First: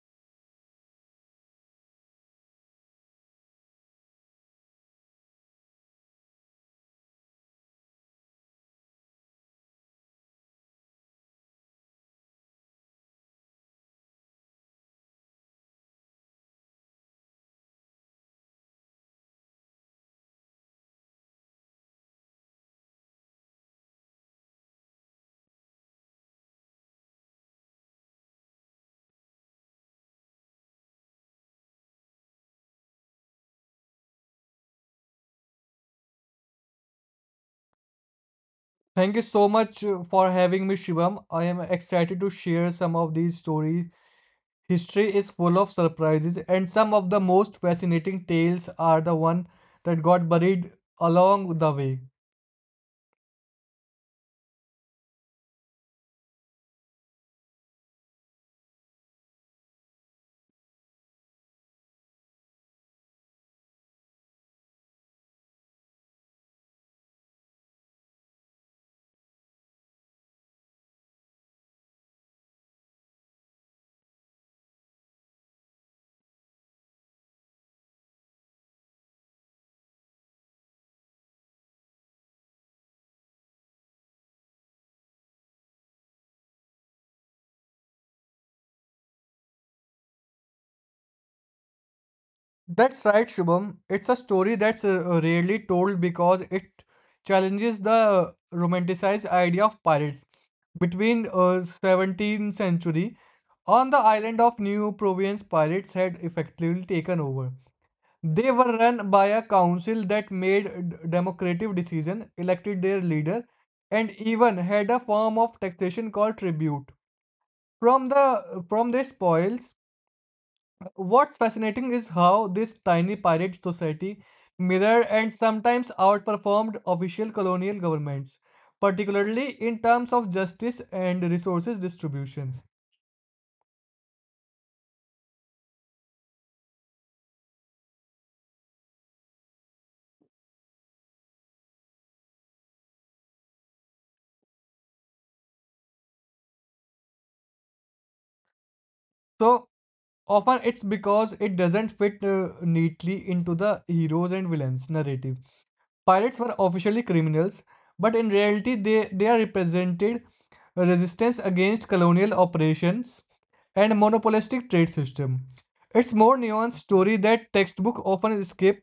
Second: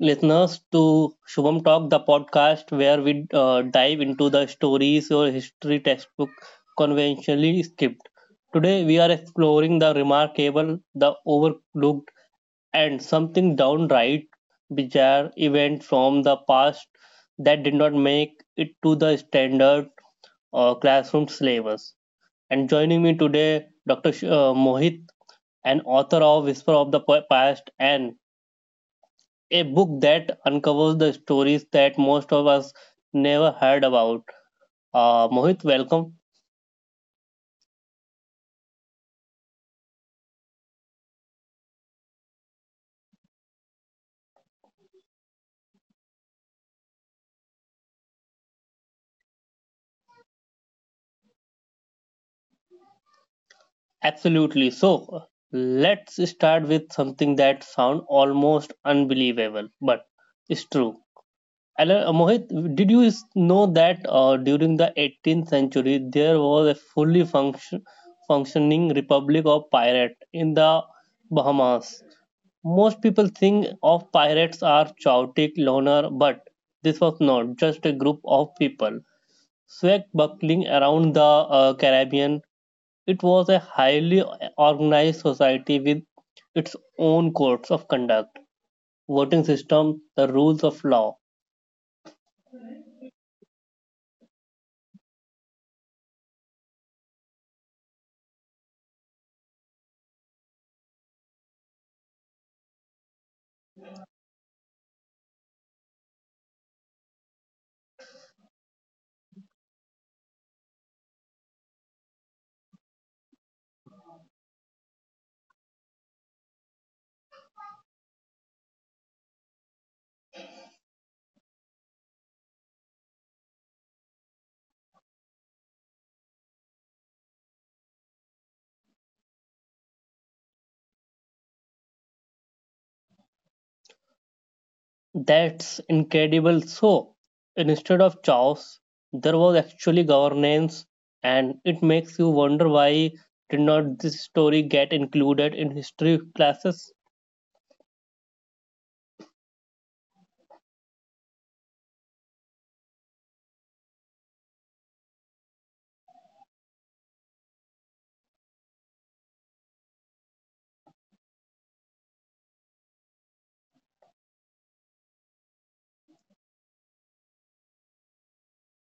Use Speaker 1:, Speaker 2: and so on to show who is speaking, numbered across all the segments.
Speaker 1: listeners, to Shubham Talk, the podcast where we dive into the stories your history textbook conventionally skipped. Today, we are exploring the remarkable, the overlooked, and something downright bizarre event from the past that did not make it to the standard classroom syllabus. And joining me today, Dr. Mohit, an author of Whisper of the Past, and a book that uncovers the stories that most of us never heard about. Mohit, welcome.
Speaker 2: Thank you so much for having me, Shivam. I am excited to share some of these stories. History is full of surprises, and some of the most fascinating tales are the one that got buried along the way.
Speaker 1: Absolutely. So let's start with something that sounds almost unbelievable, but it's true. And, Mohit, did you know that during the 18th century there was a fully functioning Republic of pirates in the Bahamas? Most people think of pirates are chaotic loner, but this was not just a group of people swashbuckling around the Caribbean. It was a highly organized society with its own codes of conduct, voting system, the rules of law.
Speaker 2: That's right, Shubham. It's a story that's rarely told because it challenges the romanticized idea of pirates. Between 17th century, on the island of New Province, pirates had effectively taken over. They were run by a council that made democratic decisions, elected their leader, and even had a form of taxation called tribute. From their spoils, what's fascinating is how this tiny pirate society mirrored and sometimes outperformed official colonial governments, particularly in terms of justice and resources distribution.
Speaker 1: That's incredible. So, instead of chaos, there was actually governance, and it makes you wonder why did not this story get included in history classes?
Speaker 2: So often it's because it doesn't fit neatly into the heroes and villains narrative. Pirates were officially criminals, but in reality they are represented resistance against colonial operations and monopolistic trade system. It's more nuanced story that textbook often escape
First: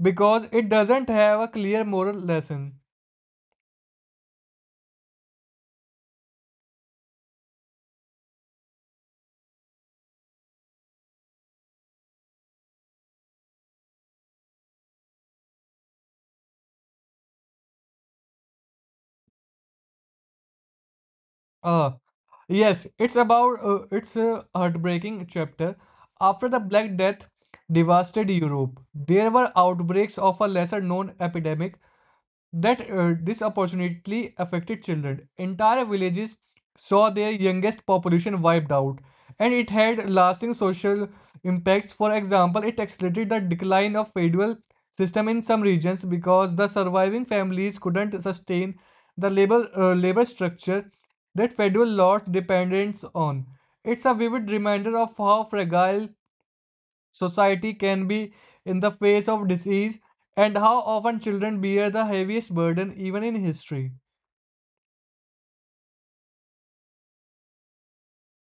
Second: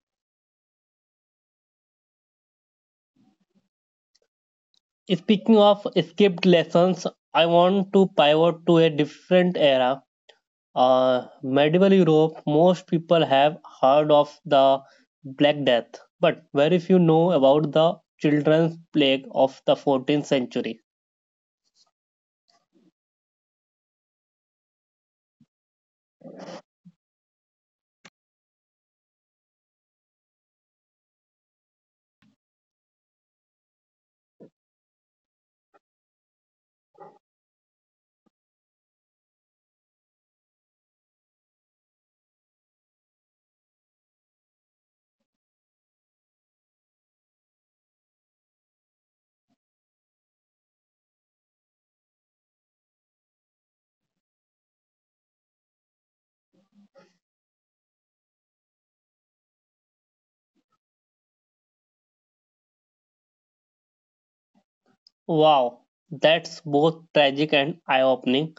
Speaker 2: because it doesn't have a clear moral lesson.
Speaker 1: Speaking of skipped lessons, I want to pivot to a different era. Medieval Europe, most people have heard of the Black Death, but very few know about the children's plague of the 14th century.
Speaker 2: Uh, yes, it's about it's a heartbreaking chapter. After the Black Death devastated Europe, there were outbreaks of a lesser known epidemic that disproportionately affected children. Entire villages saw their youngest population wiped out, and it had lasting social impacts. For example, it accelerated the decline of feudal system in some regions because the surviving families couldn't sustain the labor structure that feudal lords depended on. It's a vivid reminder of how fragile society can be in the face of disease, and how often children bear the heaviest burden even in history.
Speaker 1: Wow, that's both tragic and eye opening.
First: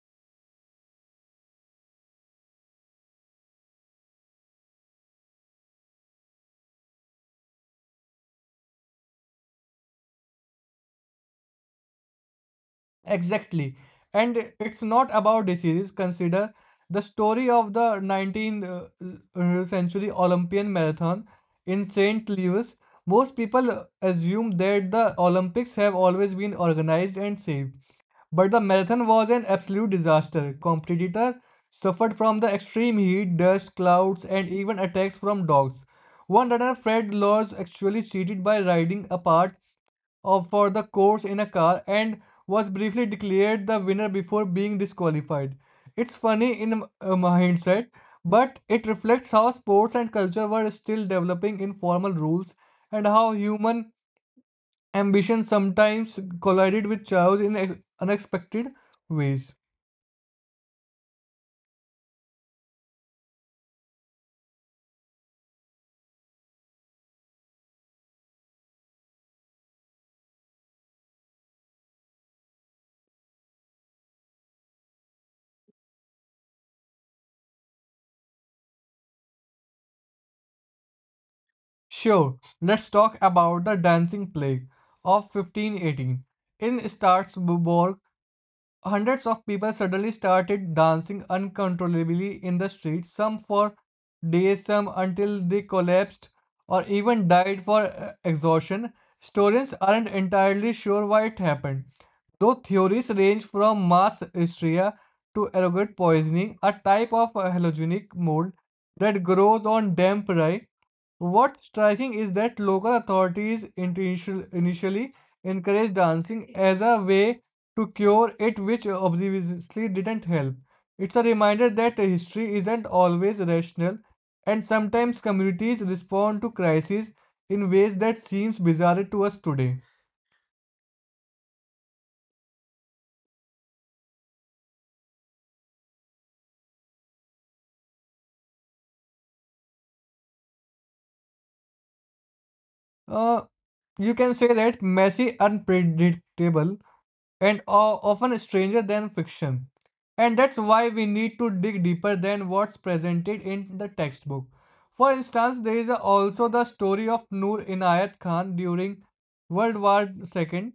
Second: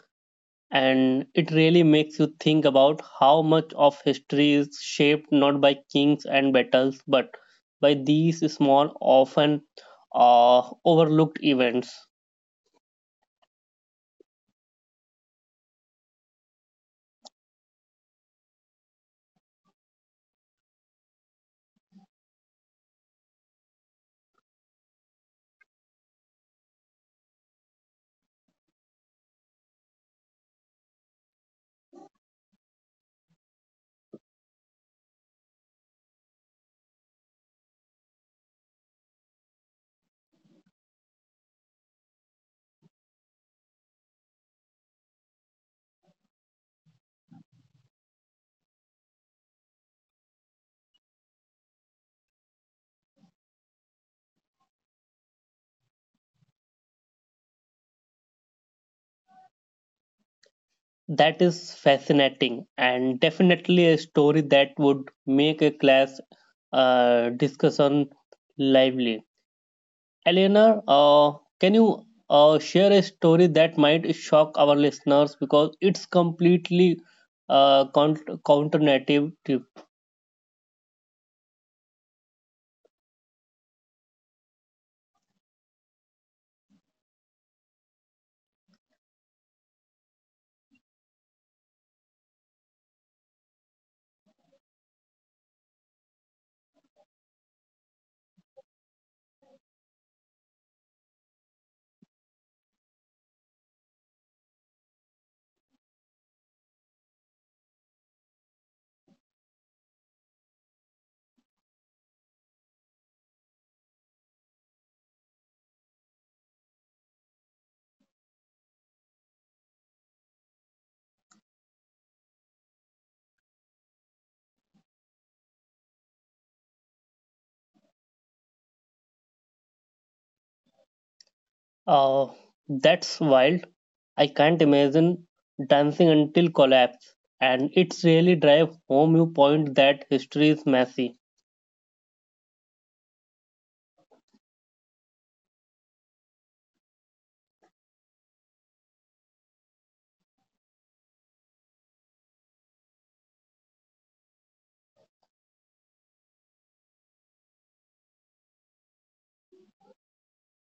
Speaker 1: And it really makes you think about how much of history is shaped not by kings and battles but by these small, often overlooked events.
Speaker 2: Exactly. And it's not about diseases. Consider the story of the 19th century Olympian marathon in St. Louis. Most people assume that the Olympics have always been organized and safe, but the marathon was an absolute disaster. Competitors suffered from the extreme heat, dust, clouds, and even attacks from dogs. One runner, Fred Lors, actually cheated by riding a part of for the course in a car and was briefly declared the winner before being disqualified. It's funny in hindsight, but it reflects how sports and culture were still developing informal rules and how human ambition sometimes collided with chaos in unexpected ways.
Speaker 1: That is fascinating, and definitely a story that would make a class discussion lively. Eleanor, can you share a story that might shock our listeners because it's completely counter?
Speaker 2: Sure, let's talk about the dancing plague of 1518. In Strasbourg, hundreds of people suddenly started dancing uncontrollably in the streets. Some for days, some until they collapsed or even died for exhaustion. Historians aren't entirely sure why it happened, though theories range from mass hysteria to ergot poisoning, a type of halogenic mold that grows on damp rye. What's striking is that local authorities initially encouraged dancing as a way to cure it, which obviously didn't help. It's a reminder that history isn't always rational, and sometimes communities respond to crises in ways that seems bizarre to us today.
Speaker 1: Uh, that's wild. I can't imagine dancing until collapse. And it's really drive home your point that history is messy.
Speaker 2: Uh, you can say that messy, unpredictable, and often stranger than fiction. And that's why we need to dig deeper than what's presented in the textbook. For instance, there is also the story of Noor Inayat Khan during World War II.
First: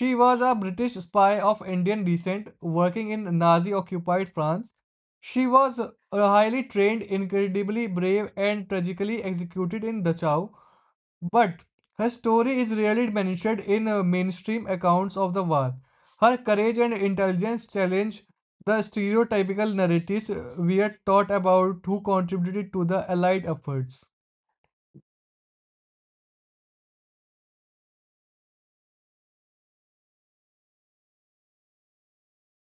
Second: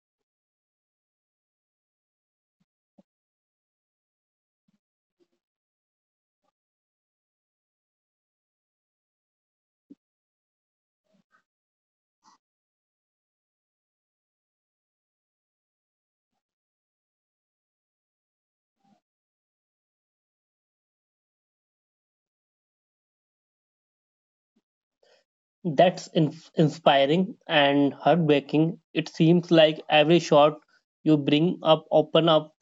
Speaker 2: She was a British spy of Indian descent working in Nazi occupied France. She was highly trained, incredibly brave, and tragically executed in Dachau, but her story is rarely mentioned in mainstream accounts of the war. Her courage and intelligence challenge the stereotypical narratives we are taught about who contributed to the Allied efforts.
Speaker 1: That's inspiring and heartbreaking. It seems like every shot you bring up open up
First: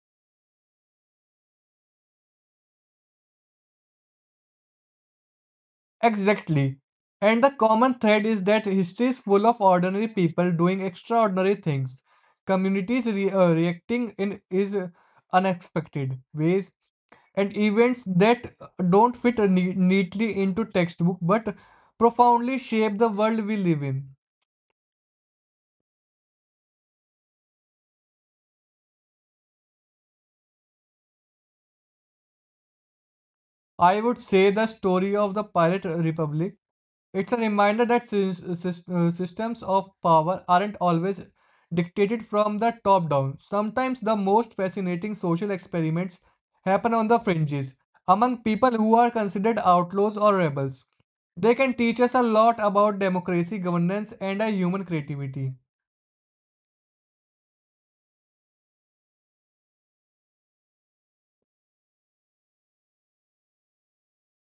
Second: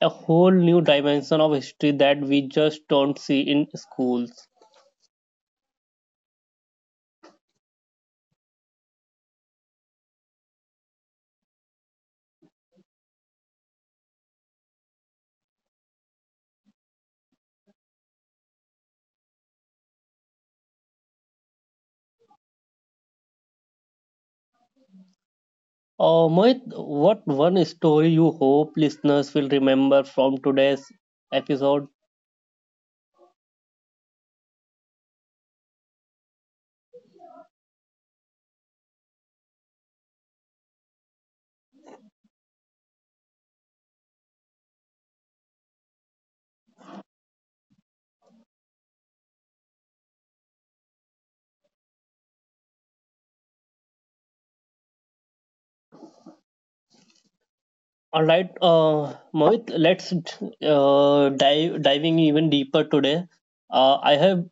Speaker 1: a whole new dimension of history that we just don't see in schools.
Speaker 2: Exactly. And the common thread is that history is full of ordinary people doing extraordinary things. Communities reacting in is unexpected ways, and events that don't fit neatly into textbook but profoundly shape the world we live in.
Speaker 1: Mohit, what one story you hope listeners will remember from today's episode?
Speaker 2: I would say the story of the Pirate Republic. It's a reminder that systems of power aren't always dictated from the top down. Sometimes the most fascinating social experiments happen on the fringes, among people who are considered outlaws or rebels. They can teach us a lot about democracy, governance, and a human creativity.
Speaker 1: All right, Mohit, let's dive diving even deeper today. I have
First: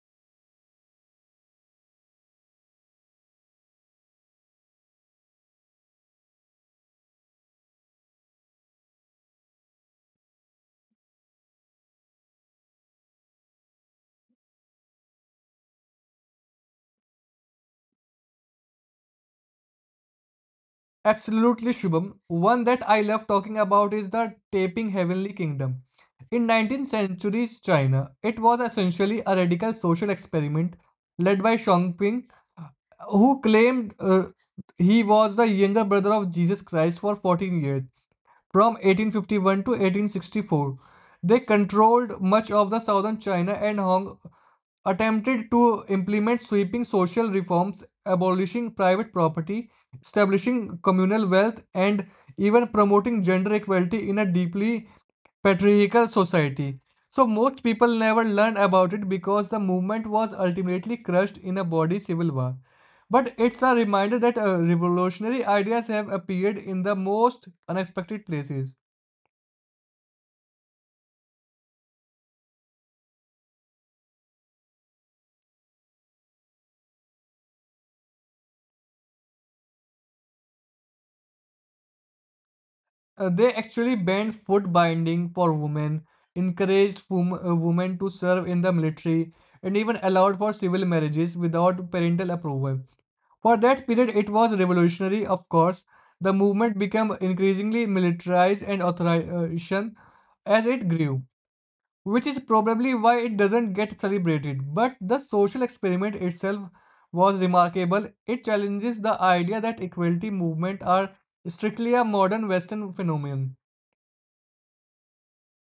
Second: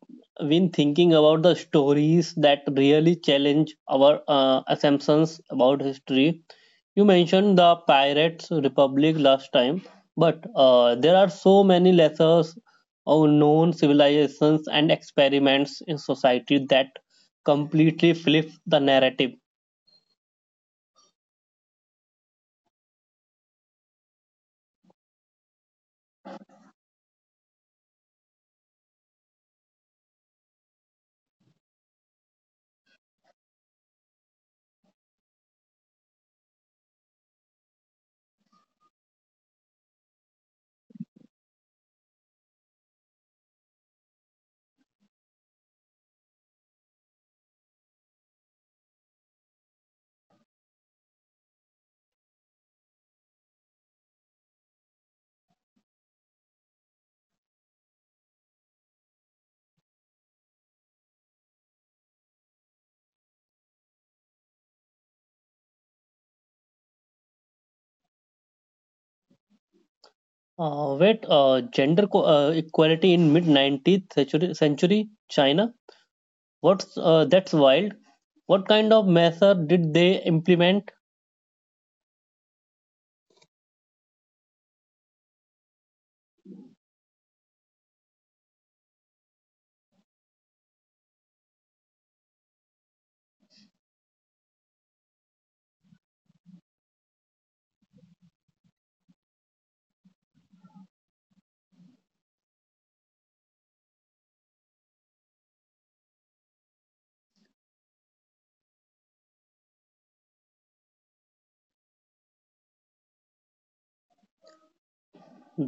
Speaker 1: been thinking about the stories that really challenge our assumptions about history. You mentioned the Pirates Republic last time, but there are so many lesser or known civilizations and experiments in society that completely flip the narrative.
Speaker 2: Absolutely, Shubham. One that I love talking about is the Taping Heavenly Kingdom. In 19th century's China, it was essentially a radical social experiment led by Shangping, who claimed he was the younger brother of Jesus Christ for 14 years. From 1851 to 1864, they controlled much of the southern China and Hong, attempted to implement sweeping social reforms, abolishing private property, establishing communal wealth, and even promoting gender equality in a deeply patriarchal society. So, most people never learned about it because the movement was ultimately crushed in a bloody civil war. But it's a reminder that revolutionary ideas have appeared in the most unexpected places.
Speaker 1: Wait, gender equality in mid 19th century China? What's that's wild. What kind of measure did they implement?
Speaker 2: They actually banned foot binding for women, encouraged women to serve in the military, and even allowed for civil marriages without parental approval. For that period, it was revolutionary. Of course, the movement became increasingly militarized and authoritarian as it grew, which is probably why it doesn't get celebrated. But the social experiment itself was remarkable. It challenges the idea that equality movement are strictly a modern Western phenomenon.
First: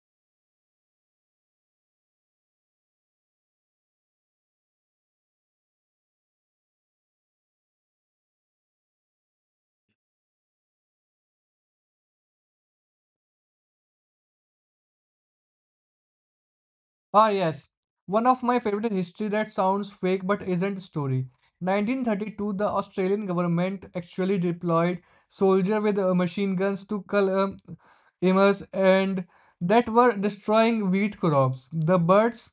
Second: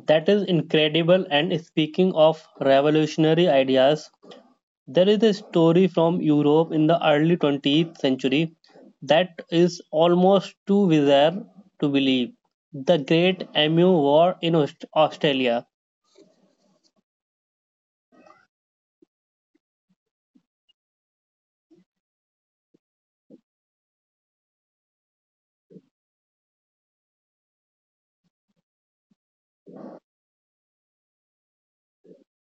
Speaker 1: That is incredible. And speaking of revolutionary ideas, there is a story from Europe in the early 20th century that is almost too bizarre to believe. The Great Emu War in Australia.
Speaker 2: Ah, yes, one of my favorite history that sounds fake but isn't story. 1932, the Australian government actually deployed soldiers with machine guns to cull emus and that were destroying wheat crops.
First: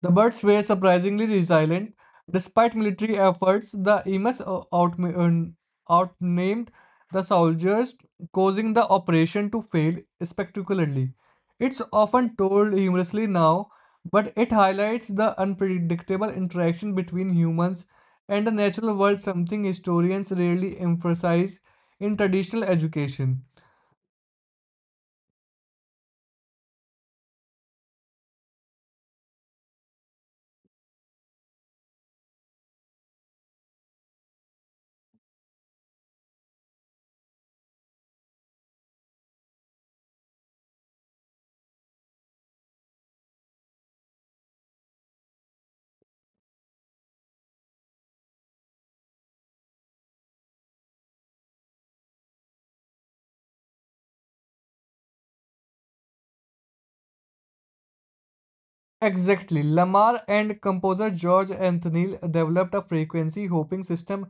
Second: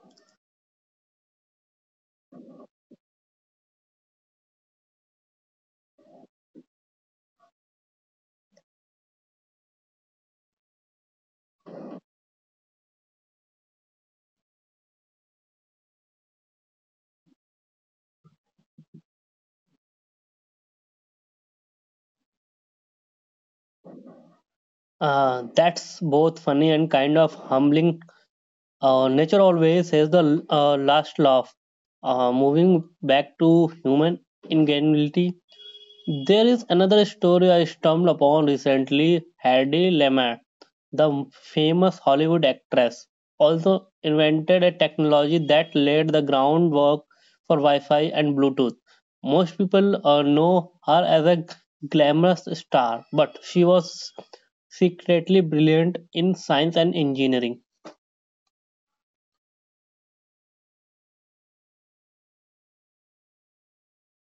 Speaker 2: The birds were surprisingly resilient. Despite military efforts, the Emus outnamed the soldiers, causing the operation to fail spectacularly. It's often told humorously now, but it highlights the unpredictable interaction between humans and the natural world, something historians rarely emphasize in traditional education.
Speaker 1: That's both funny and kind of humbling. Nature always has the last laugh. Moving back to human ingenuity, there is another story I stumbled upon recently. Hedy Lamarr, the famous Hollywood actress, also invented a technology that laid the groundwork for Wi-Fi and Bluetooth. Most people know her as a glamorous star, but she was secretly brilliant in science and engineering.
Speaker 2: Exactly. Lamar and composer George Anthony developed a frequency hopping system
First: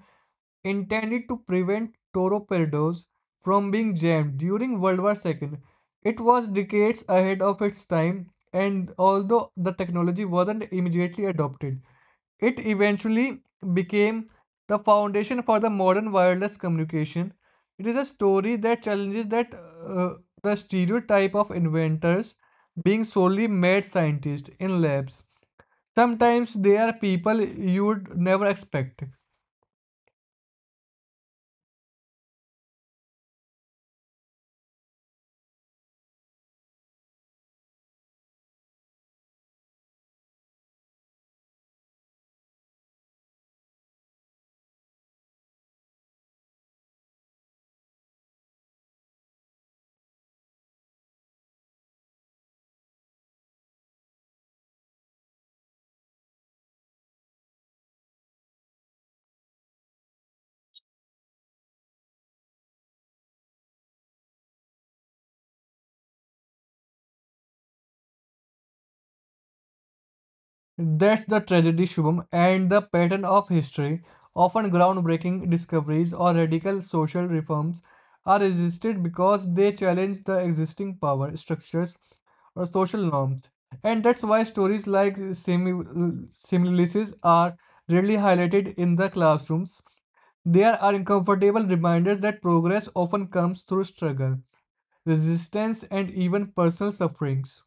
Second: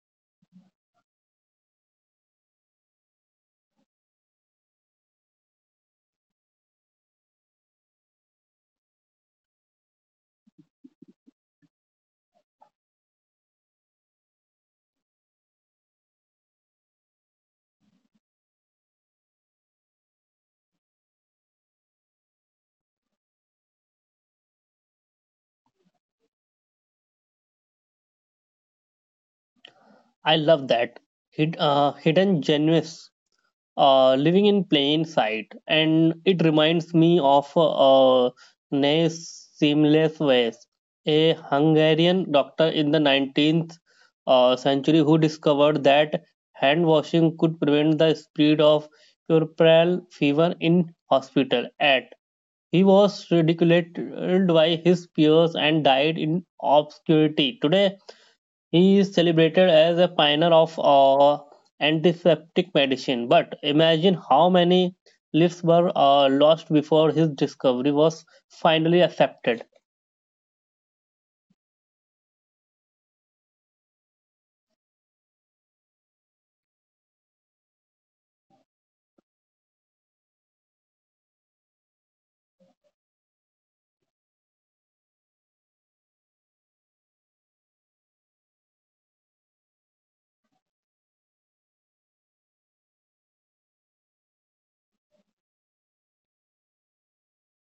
Speaker 2: intended to prevent torpedoes from being jammed during World War II. It was decades ahead of its time, and although the technology wasn't immediately adopted, it eventually became the foundation for the modern wireless communication. It is a story that challenges that uh, the stereotype of inventors being solely mad scientists in labs. Sometimes they are people you'd never expect.
Speaker 1: I love that. Hidden genuines living in plain sight. And it reminds me of ne Seamless Ways, a Hungarian doctor in the 19th century who discovered that hand washing could prevent the spread of puerperal fever in hospital. At He was ridiculed by his peers and died in obscurity. Today, he is celebrated as a pioneer of antiseptic medicine, but imagine how many lives were lost before his discovery was finally accepted.
Speaker 2: That's the tragedy, Shubham, and the pattern of history. Often groundbreaking discoveries or radical social reforms are resisted because they challenge the existing power structures or social norms. And that's why stories like Simlices are rarely highlighted in the classrooms. They are uncomfortable reminders that progress often comes through struggle, resistance, and even personal sufferings.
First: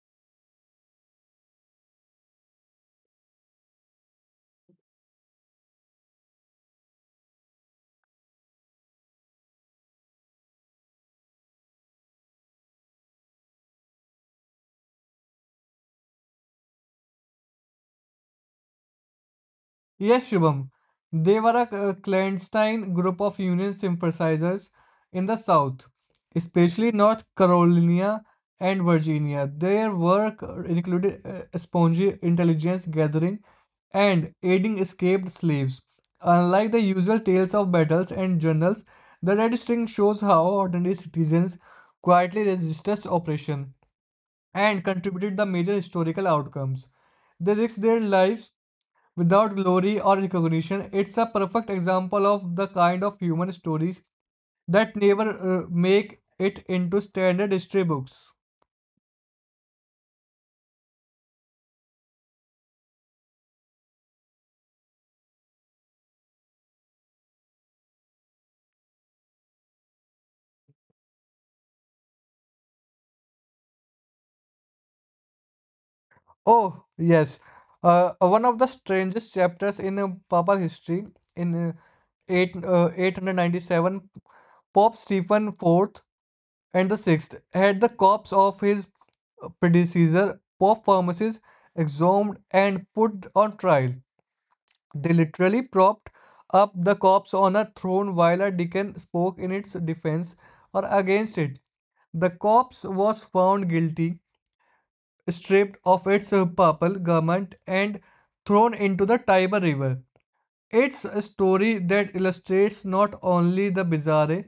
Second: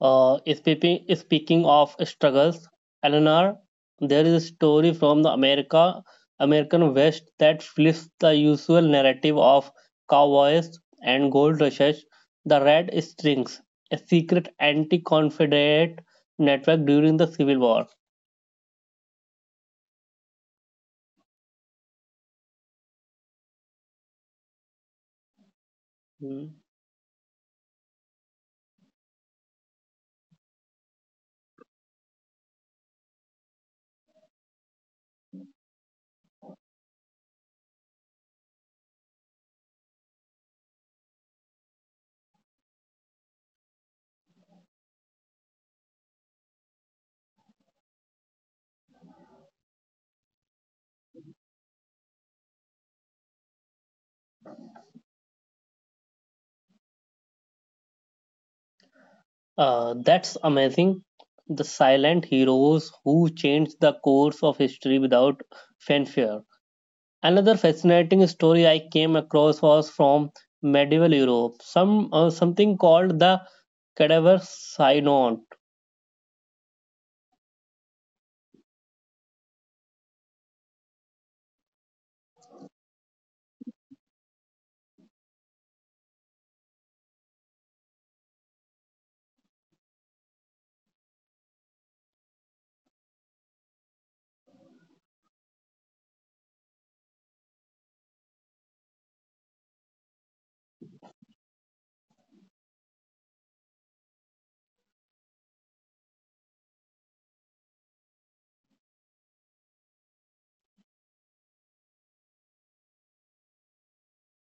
Speaker 1: Speaking of struggles, Eleanor, there is a story from the American West that flips the usual narrative of cowboys and gold rushes. The Red Strings, a secret anti-Confederate network during the Civil War.
Speaker 2: Yes, Shubham. They were a clandestine group of Union sympathizers in the South,
Speaker 1: Hmm.
Speaker 2: especially North Carolina and Virginia. Their work included spongy intelligence gathering and aiding escaped slaves. Unlike the usual tales of battles and journals, the Red String shows how ordinary citizens quietly resisted oppression and contributed the major historical outcomes. They risked their lives without glory or recognition. It's a perfect example of the kind of human stories that never make it into standard history books.
Speaker 1: That's amazing. The silent heroes who changed the course of history without fanfare. Another fascinating story I came across was from medieval Europe. Something called the cadaver synod.
Speaker 2: Oh, yes. One of the strangest chapters in Papal history in 897, Pope Stephen the fourth and the sixth had the corpse of his predecessor, Pope Firmus, exhumed and put on trial. They literally propped up the corpse on a throne while a deacon spoke in its defense or against it. The corpse was found guilty, stripped of its purple garment, and thrown into the Tiber River. It's a story that illustrates not only the bizarre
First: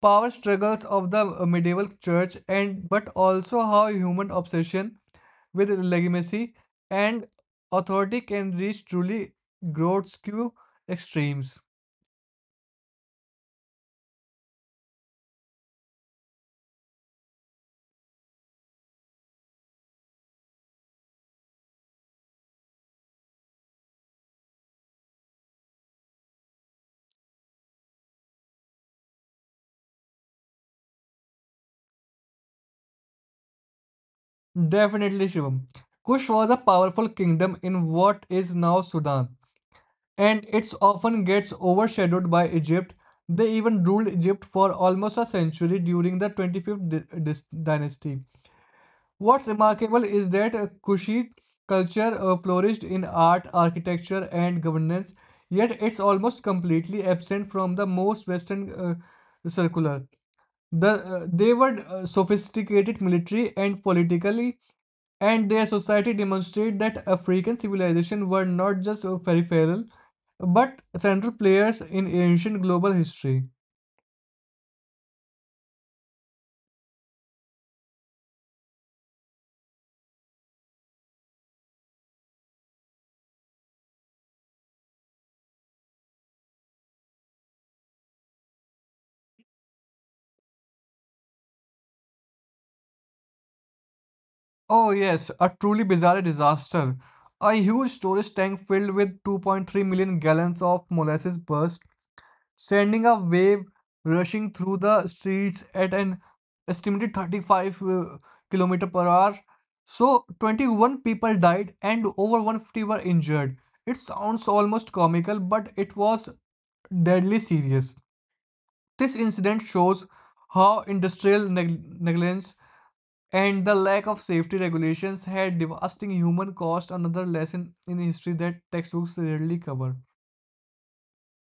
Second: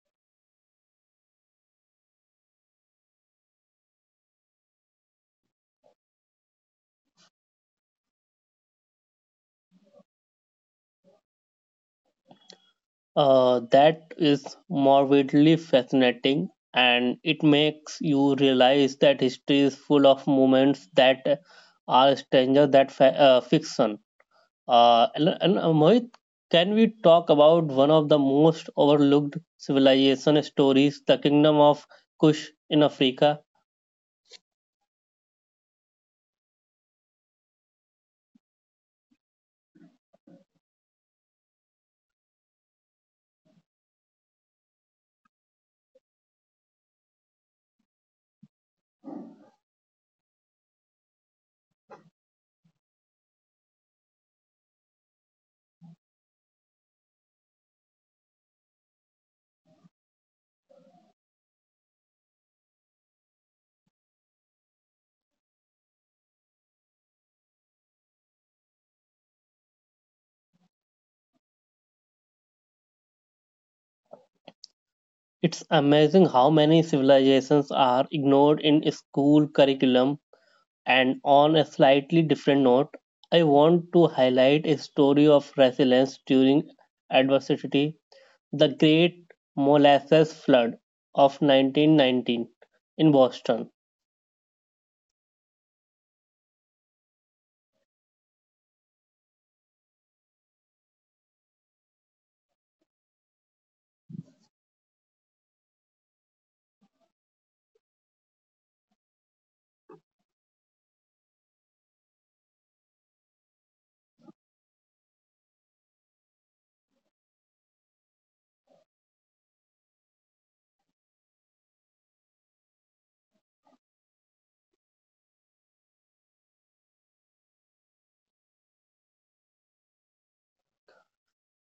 Speaker 2: power struggles of the medieval church, and but also how human obsession with legitimacy and authority can reach truly grotesque extremes.
Speaker 1: That is morbidly fascinating, and it makes you realize that history is full of moments that are stranger than fiction. And Mohit, can we talk about one of the most overlooked civilization stories, the kingdom of Kush in Africa?
Speaker 2: Definitely, Shivam. Kush was a powerful kingdom in what is now Sudan, and it often gets overshadowed by Egypt. They even ruled Egypt for almost a century during the 25th dynasty. What's remarkable is that Kushi culture flourished in art, architecture, and governance, yet it's almost completely absent from the most Western circular. They were sophisticated military and politically, and their society demonstrate that African civilization were not just peripheral, but central players in ancient global history.
Speaker 1: It's amazing how many civilizations are ignored in school curriculum. And on a slightly different note, I want to highlight a story of resilience during adversity, the Great Molasses Flood of 1919 in Boston.
Speaker 2: Oh, yes, a truly bizarre disaster. A huge storage tank filled with 2.3 million gallons of molasses burst, sending a wave rushing through the streets at an estimated 35 kilometer per hour. So, 21 people died and over 150 were injured. It sounds almost comical, but it was deadly serious. This incident shows how industrial negligence and the lack of safety regulations had devastating human cost, another lesson in history that textbooks rarely cover.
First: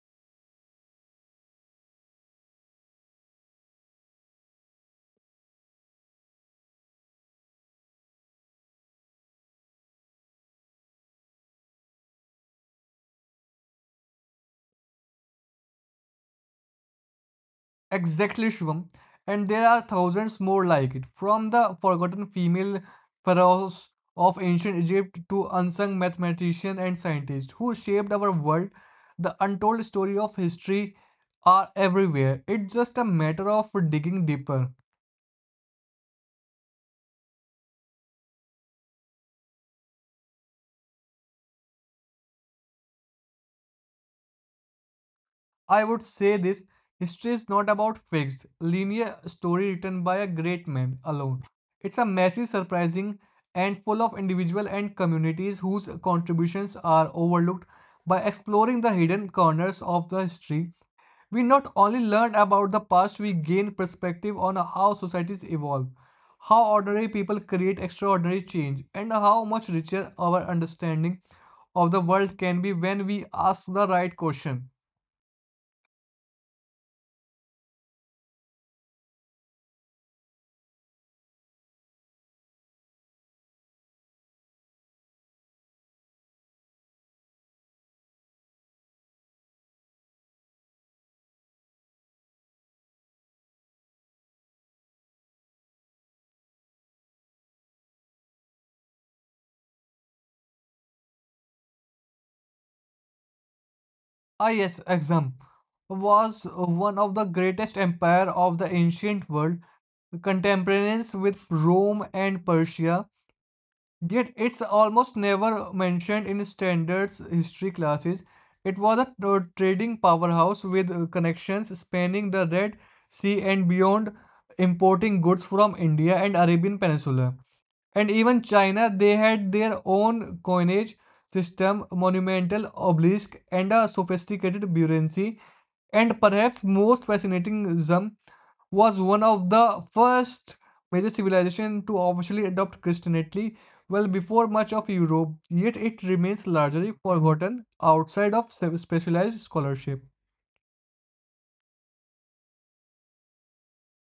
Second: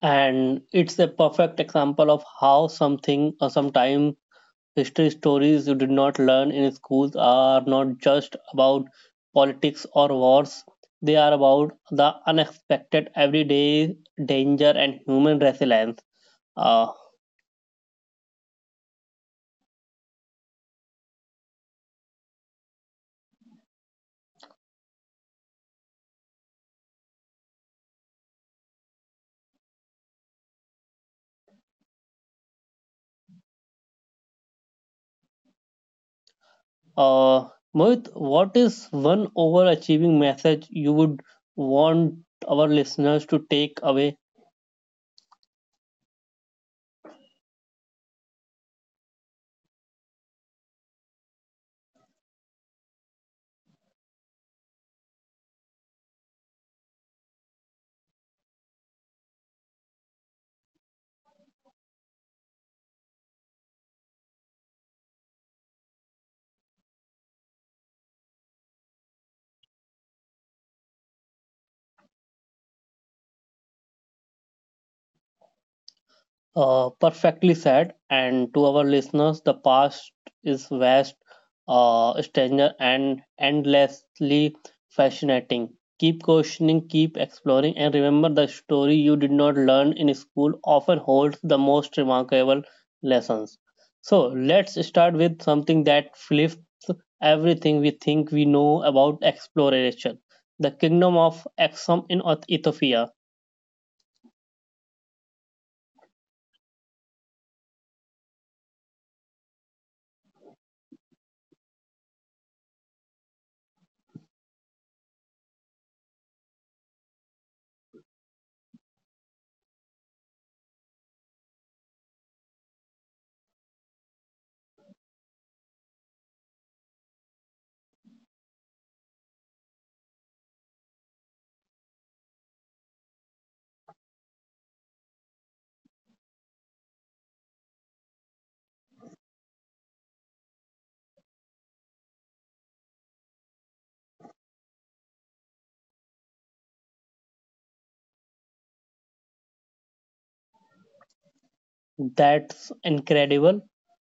Speaker 1: And it's a perfect example of how something or sometime history stories you did not learn in schools are not just about politics or wars. They are about the unexpected everyday danger and human resilience uh,
Speaker 2: Exactly, Shubham. And there are thousands more like it, from the forgotten female pharaohs of ancient Egypt to unsung mathematicians and scientists who shaped our world. The untold story of history are everywhere. It's just a matter of digging deeper.
Speaker 1: uh, Mohit, what is one overachieving message you would want our listeners to take away?
Speaker 2: I would say this: history is not about fixed, linear story written by a great man alone. It's a messy, surprising, and full of individual and communities whose contributions are overlooked. By exploring the hidden corners of the history, we not only learn about the past, we gain perspective on how societies evolve, how ordinary people create extraordinary change, and how much richer our understanding of the world can be when we ask the right question.
Speaker 1: Perfectly said. And to our listeners, the past is vast, stranger, and endlessly fascinating. Keep questioning, keep exploring, and remember the story you did not learn in school often holds the most remarkable lessons. So, let's start with something that flips everything we think we know about exploration: the kingdom of Aksum in Ethiopia.
Speaker 2: Ah yes, Aksum was one of the greatest empire of the ancient world, contemporaneous with Rome and Persia. Yet it's almost never mentioned in standards history classes. It was a trading powerhouse with connections spanning the Red Sea and beyond, importing goods from India and Arabian Peninsula. And even China, they had their own coinage system, monumental obelisk, and a sophisticated bureaucracy. And perhaps most fascinating, Zam was one of the first major civilization to officially adopt Christianity well before much of Europe, yet it remains largely forgotten outside of specialized scholarship.
Speaker 1: That's incredible.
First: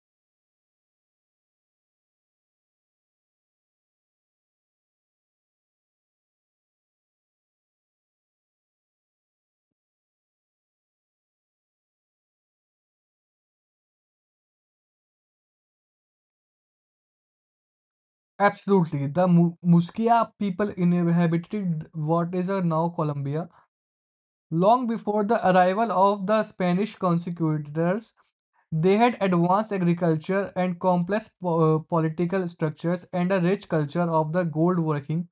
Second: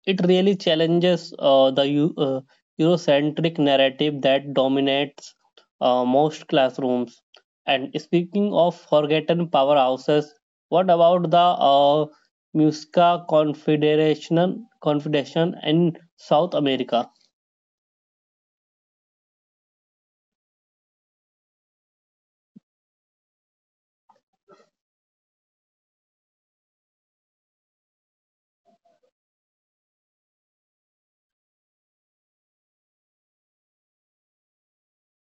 Speaker 1: It really challenges the Eurocentric narrative that dominates most classrooms. And speaking of forgotten powerhouses, what about the uh, Musca Confederation in South America?
Speaker 2: Absolutely, the Musquia people inhabited what is now Colombia. Long before the arrival of the Spanish conquistadors, they had advanced agriculture and complex political structures and a rich culture of the gold working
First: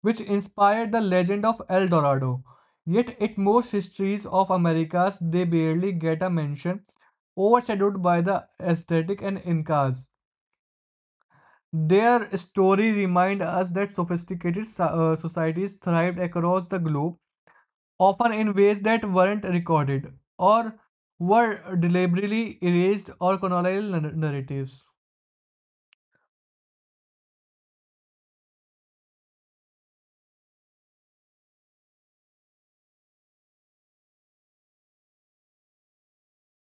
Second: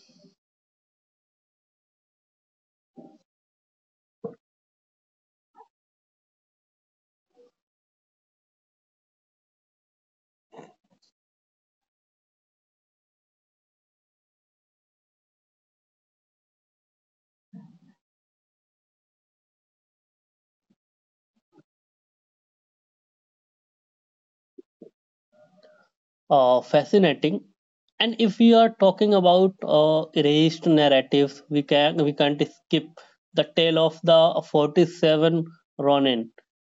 Speaker 2: which inspired the legend of El Dorado. Yet, in most histories of Americas, they barely get a mention, overshadowed by the aesthetic and Incas. Their story reminds us that sophisticated societies thrived across the globe, often in ways that weren't recorded or were deliberately erased or colonial narratives.
Speaker 1: Fascinating. And if we are talking about erased narratives, we can't skip the tale of the 47 Ronin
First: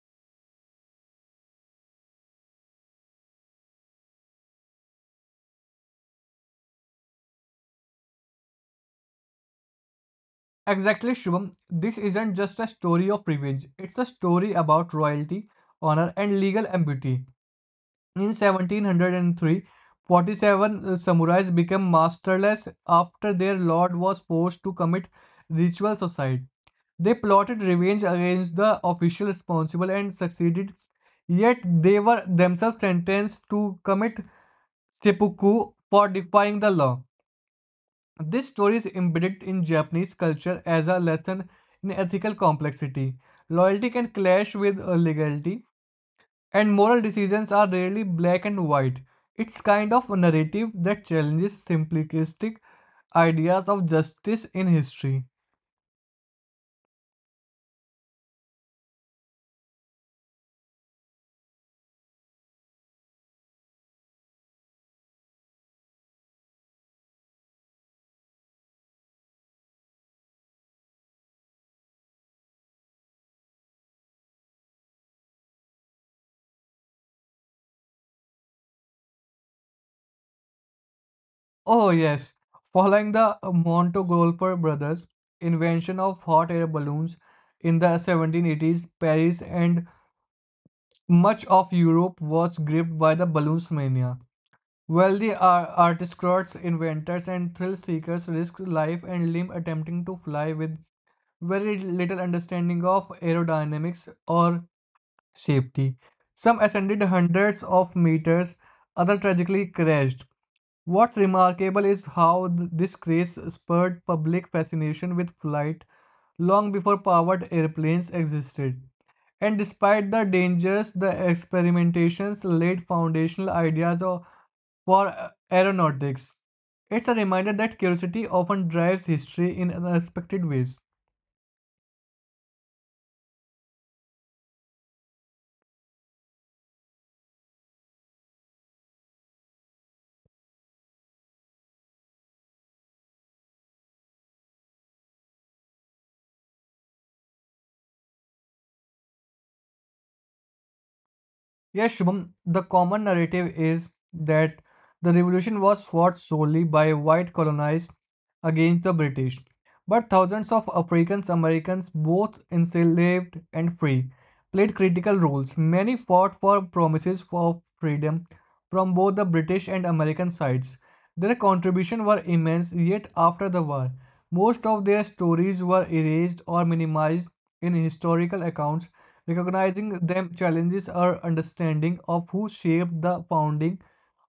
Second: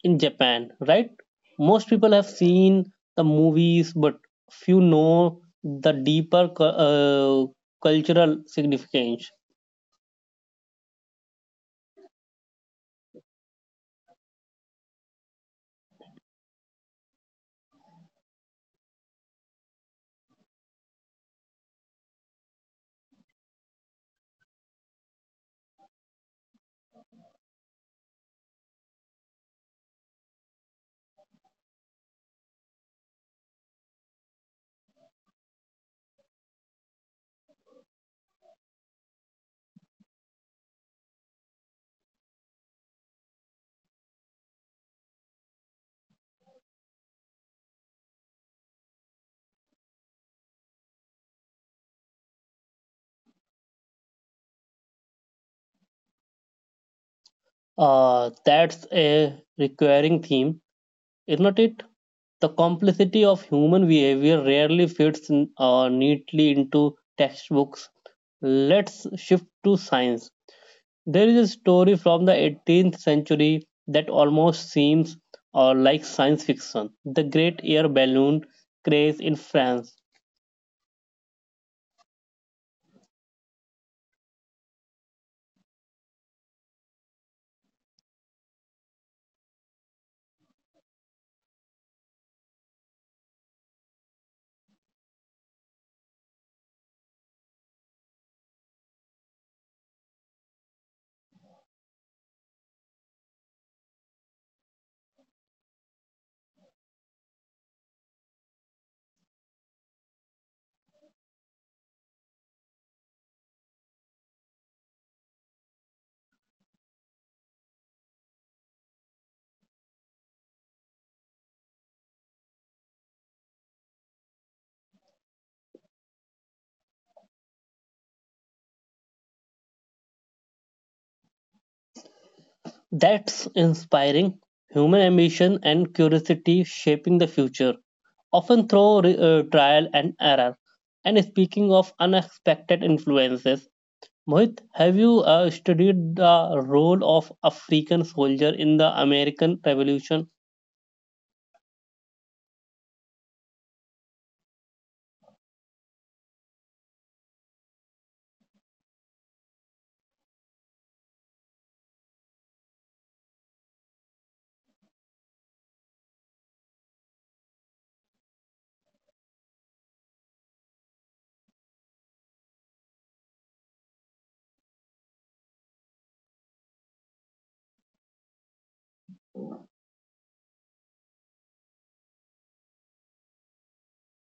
Speaker 1: in Japan, right? Most people have seen the movies, but few know the deeper cultural significance.
Speaker 2: Exactly, Shubham. This isn't just a story of privilege. It's a story about royalty, honor, and legal ambiguity. In 1703, 47 samurais became masterless after their lord was forced to commit ritual suicide. They plotted revenge against the official responsible and succeeded, yet they were themselves sentenced to commit seppuku for defying the law. This story is embedded in Japanese culture as a lesson in ethical complexity. Loyalty can clash with legality, and moral decisions are rarely black and white. It's kind of a narrative that challenges simplistic ideas of justice in history.
Speaker 1: That's a recurring theme, isn't it? The complexity of human behavior rarely fits neatly into textbooks. Let's shift to science. There is a story from the 18th century that almost seems or like science fiction: the great air balloon craze in France.
Speaker 2: Oh, yes, following the Montgolfier brothers' invention of hot air balloons in the 1780s, Paris and much of Europe was gripped by the balloons mania. Wealthy aristocrats, inventors, and thrill seekers risked life and limb attempting to fly with very little understanding of aerodynamics or safety. Some ascended hundreds of meters, others tragically crashed. What's remarkable is how this craze spurred public fascination with flight long before powered airplanes existed. And despite the dangers, the experimentations laid foundational ideas of for aeronautics. It's a reminder that curiosity often drives history in unexpected ways.
Speaker 1: That's inspiring. Human ambition and curiosity shaping the future, often through trial and error. And speaking of unexpected influences, Mohit, have you studied the role of African soldier in the American Revolution?
Speaker 2: Yes, Shubham, the common narrative is that the revolution was fought solely by white colonists against the British, but thousands of African Americans, both enslaved and free, played critical roles. Many fought for promises of freedom from both the British and American sides. Their contributions were immense, yet after the war, most of their stories were erased or minimized in historical accounts. Recognizing them challenges our understanding of who shaped the founding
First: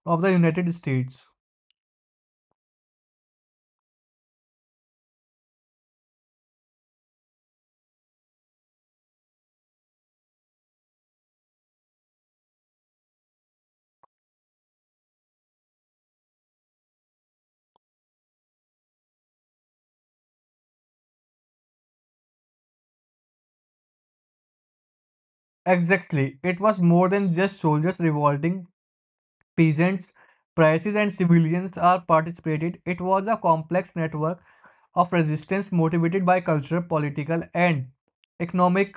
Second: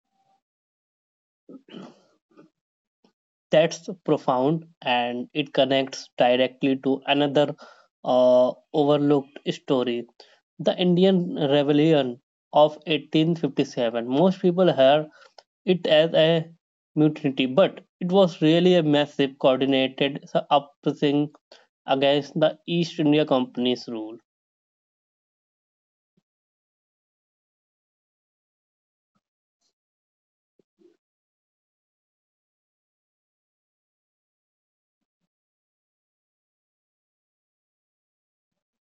Speaker 2: of the United States.
Speaker 1: That's profound, and it connects directly to another overlooked story: the Indian rebellion of 1857. Most people hear it as a mutiny, but it was really a massive coordinated uprising against the East India Company's rule.
Speaker 2: Exactly. It was more than just soldiers revolting, peasants, priests, and civilians all participated. It was a complex network of resistance motivated by cultural, political, and economic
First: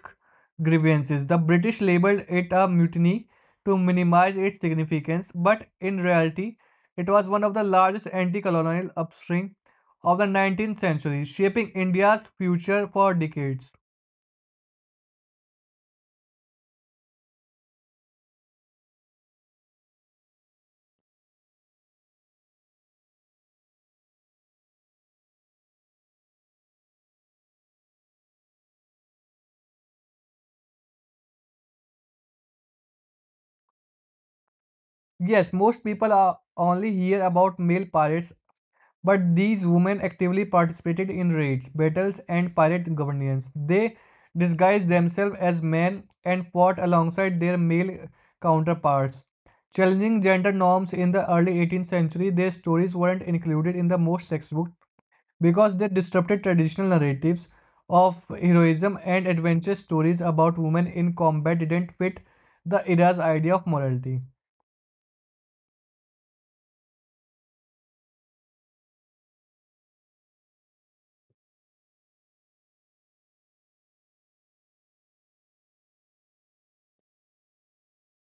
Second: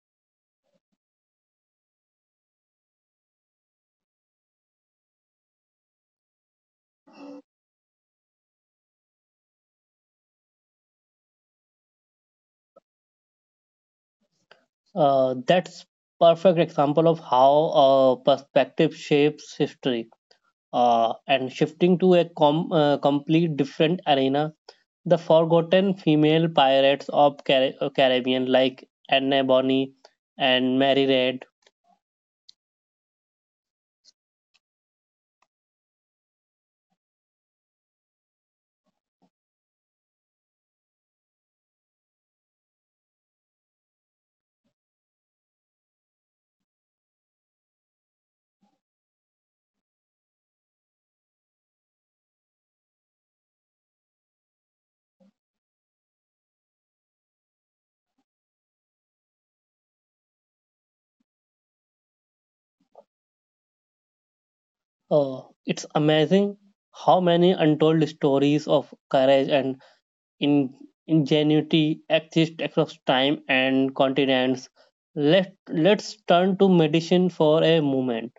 Speaker 2: grievances. The British labeled it a mutiny to minimize its significance, but in reality, it was one of the largest anti colonial upswing of the 19th century, shaping India's future for decades.
Speaker 1: That's perfect example of how perspective shapes history. And shifting to a complete different arena, the forgotten female pirates of Caribbean, like Anne Bonny and Mary Read.
Speaker 2: Yes, most people are only hear about male pirates, but these women actively participated in raids, battles, and pirate governance. They disguised themselves as men and fought alongside their male counterparts. Challenging gender norms in the early 18th century, their stories weren't included in the most textbooks because they disrupted traditional narratives of heroism and adventure stories about women in combat didn't fit the era's idea of morality.
Speaker 1: Oh, it's amazing how many untold stories of courage and in- ingenuity exist across time and continents. Let's turn to medicine for a moment.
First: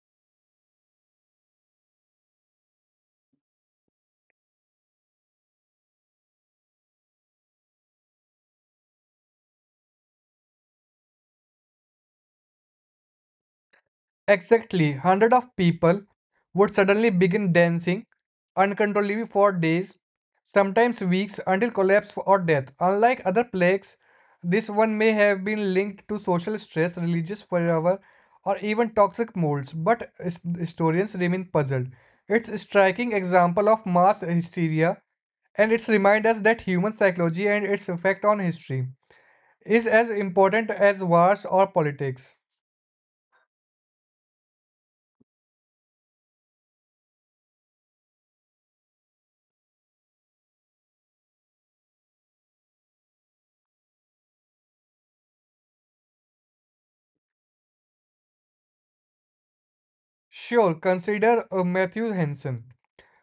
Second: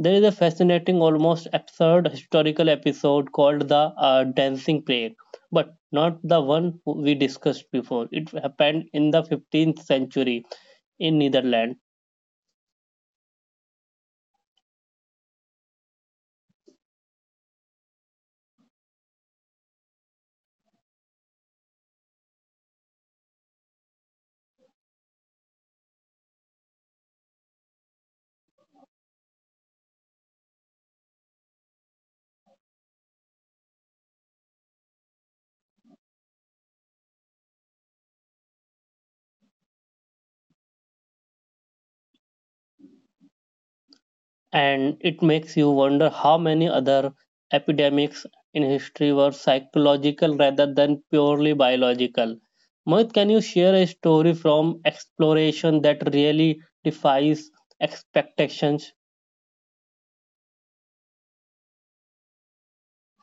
Speaker 1: There is a fascinating, almost absurd historical episode called the Dancing Plague, but not the one we discussed before. It happened in the 15th century in Netherlands,
Speaker 2: Exactly, hundreds of people would suddenly begin dancing uncontrollably for days, sometimes weeks, until collapse or death. Unlike other plagues, this one may have been linked to social stress, religious fervor, or even toxic molds, but historians remain puzzled. It's a striking example of mass hysteria, and it's remind us that human psychology and its effect on history is as important as wars or politics.
Speaker 1: and it makes you wonder how many other epidemics in history were psychological rather than purely biological. Mohit, can you share a story from exploration that really defies expectations?
Speaker 2: Sure, consider Matthew Henson,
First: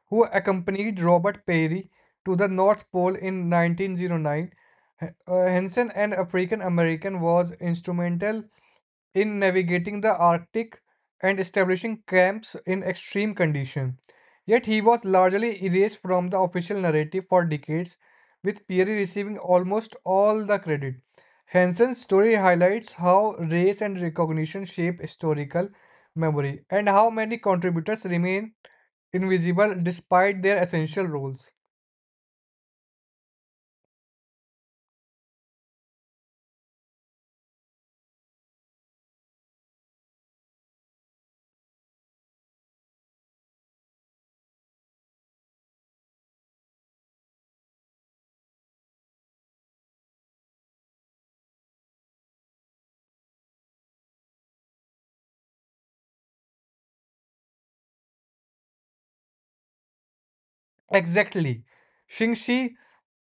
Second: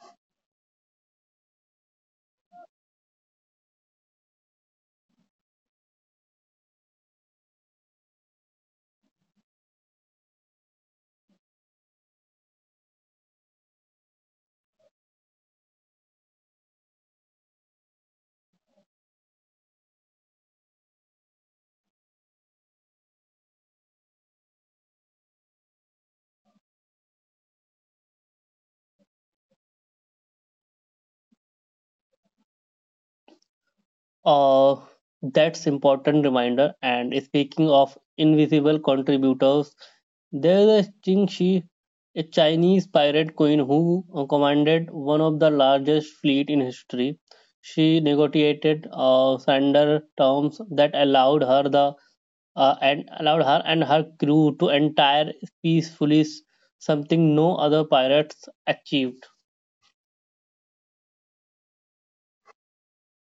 Speaker 2: who accompanied Robert Peary to the North Pole in 1909. Henson, an African American, was instrumental in navigating the Arctic and establishing camps in extreme conditions. Yet he was largely erased from the official narrative for decades, with Peary receiving almost all the credit. Hansen's story highlights how race and recognition shape historical memory and how many contributors remain invisible despite their essential roles.
Speaker 1: Uh, that's important reminder. And speaking of invisible contributors, there's a Qingxi, a Chinese pirate queen who commanded one of the largest fleet in history. She negotiated surrender terms that allowed her the and allowed her and her crew to entire peacefully, something no other pirates achieved.
Speaker 2: Exactly. Shingshi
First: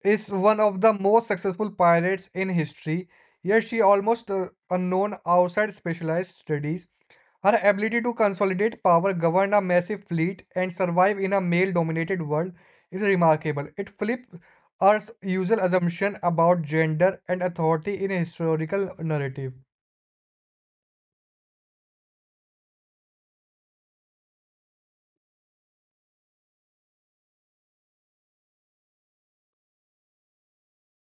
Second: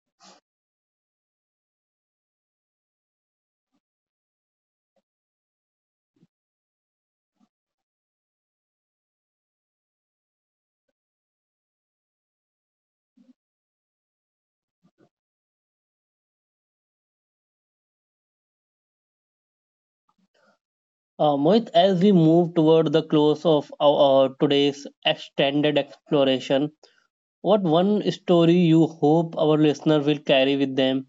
Speaker 2: is one of the most successful pirates in history, yet she almost unknown outside specialized studies. Her ability to consolidate power, govern a massive fleet, and survive in a male-dominated world is remarkable. It flips our usual assumption about gender and authority in a historical narrative.
Speaker 1: Mohit, as we move toward the close of our today's extended exploration, what one story you hope our listener will carry with them?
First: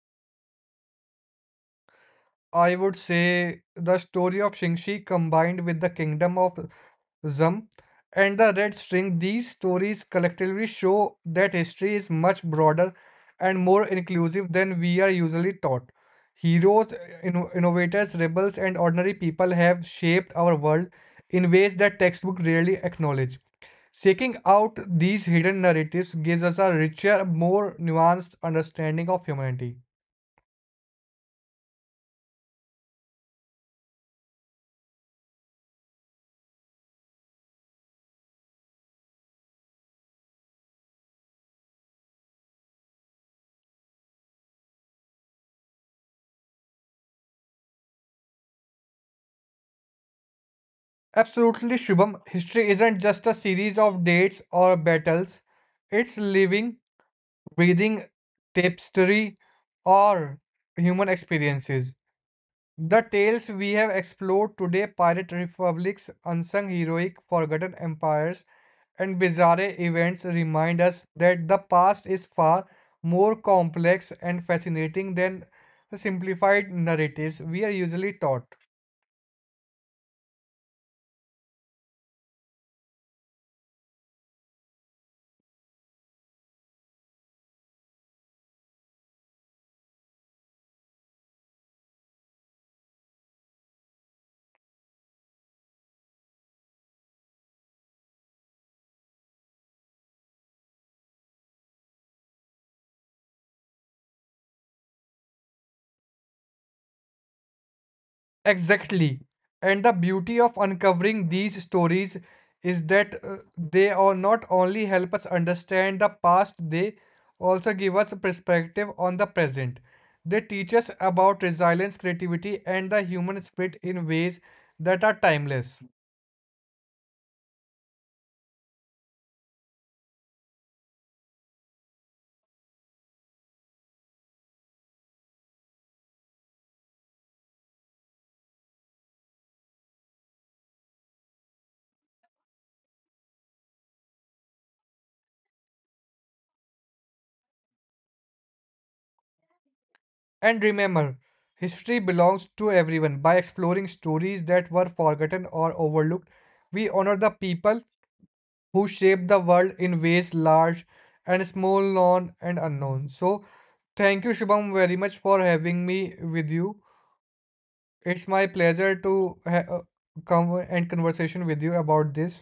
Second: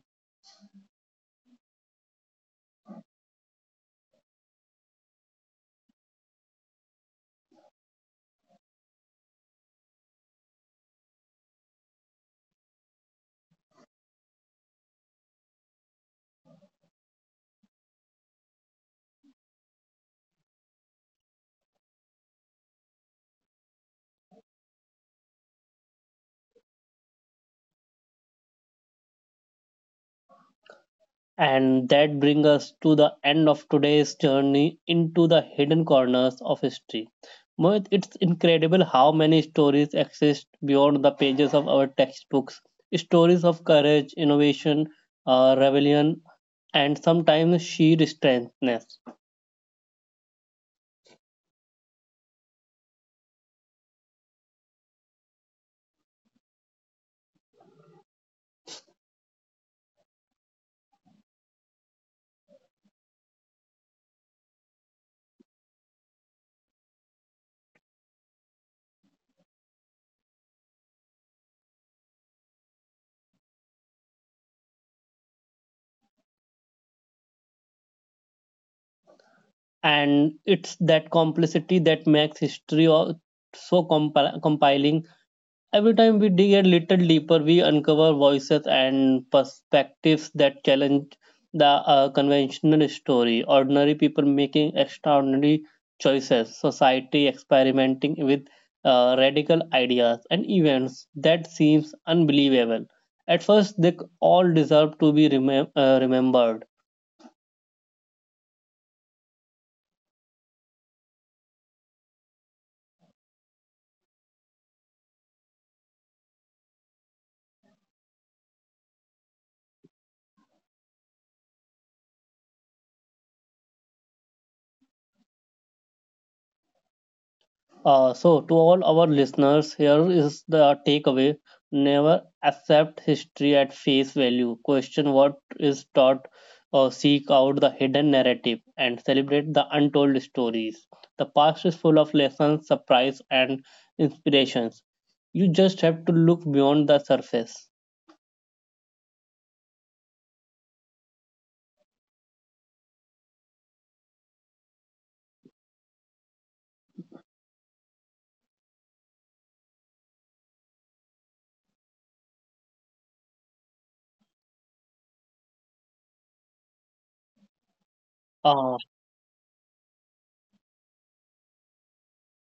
Speaker 2: I would say the story of Shingshi combined with the kingdom of Zum and the Red String, these stories collectively show that history is much broader and more inclusive than we are usually taught. Heroes, innovators, rebels, and ordinary people have shaped our world in ways that textbooks rarely acknowledge. Seeking out these hidden narratives gives us a richer, more nuanced understanding of humanity.
Speaker 1: And that brings us to the end of today's journey into the hidden corners of history. Mohit, it's incredible how many stories exist beyond the pages of our textbooks. Stories of courage, innovation, rebellion, and sometimes sheer strength.
Speaker 2: Absolutely, Shubham. History isn't just a series of dates or battles, it's living, breathing, tapestry, or human experiences. The tales we have explored today pirate republics, unsung heroic, forgotten empires, and bizarre events remind us that the past is far more complex and fascinating than the simplified narratives we are usually taught.
Speaker 1: And it's that complexity that makes history so compiling. Every time we dig a little deeper, we uncover voices and perspectives that challenge the conventional story: ordinary people making extraordinary choices, society experimenting with radical ideas, and events that seems unbelievable at first. They all deserve to be remembered.
Speaker 2: Exactly. And the beauty of uncovering these stories is that they are not only help us understand the past, they also give us a perspective on the present. They teach us about resilience, creativity, and the human spirit in ways that are timeless.
Speaker 1: So, to all our listeners, here is the takeaway. Never accept history at face value. Question what is taught, or seek out the hidden narrative, and celebrate the untold stories. The past is full of lessons, surprise, and inspirations. You just have to look beyond the surface.
Speaker 2: And remember, history belongs to everyone. By exploring stories that were forgotten or overlooked, we honor the people who shape the world in ways large and small, known and unknown. So, thank you, Shubham, very much for having me with you. It's my
Speaker 1: Uh,
Speaker 2: pleasure to come and conversation with you about this.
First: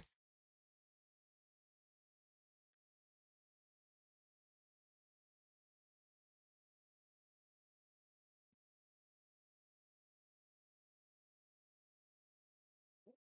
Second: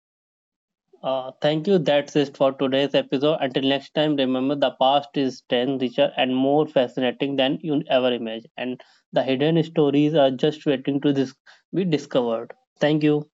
Speaker 1: Thank you. That's it for today's episode. Until next time, remember the past is 10 richer and more fascinating than you ever imagined. And the hidden stories are just waiting to be discovered. Thank you.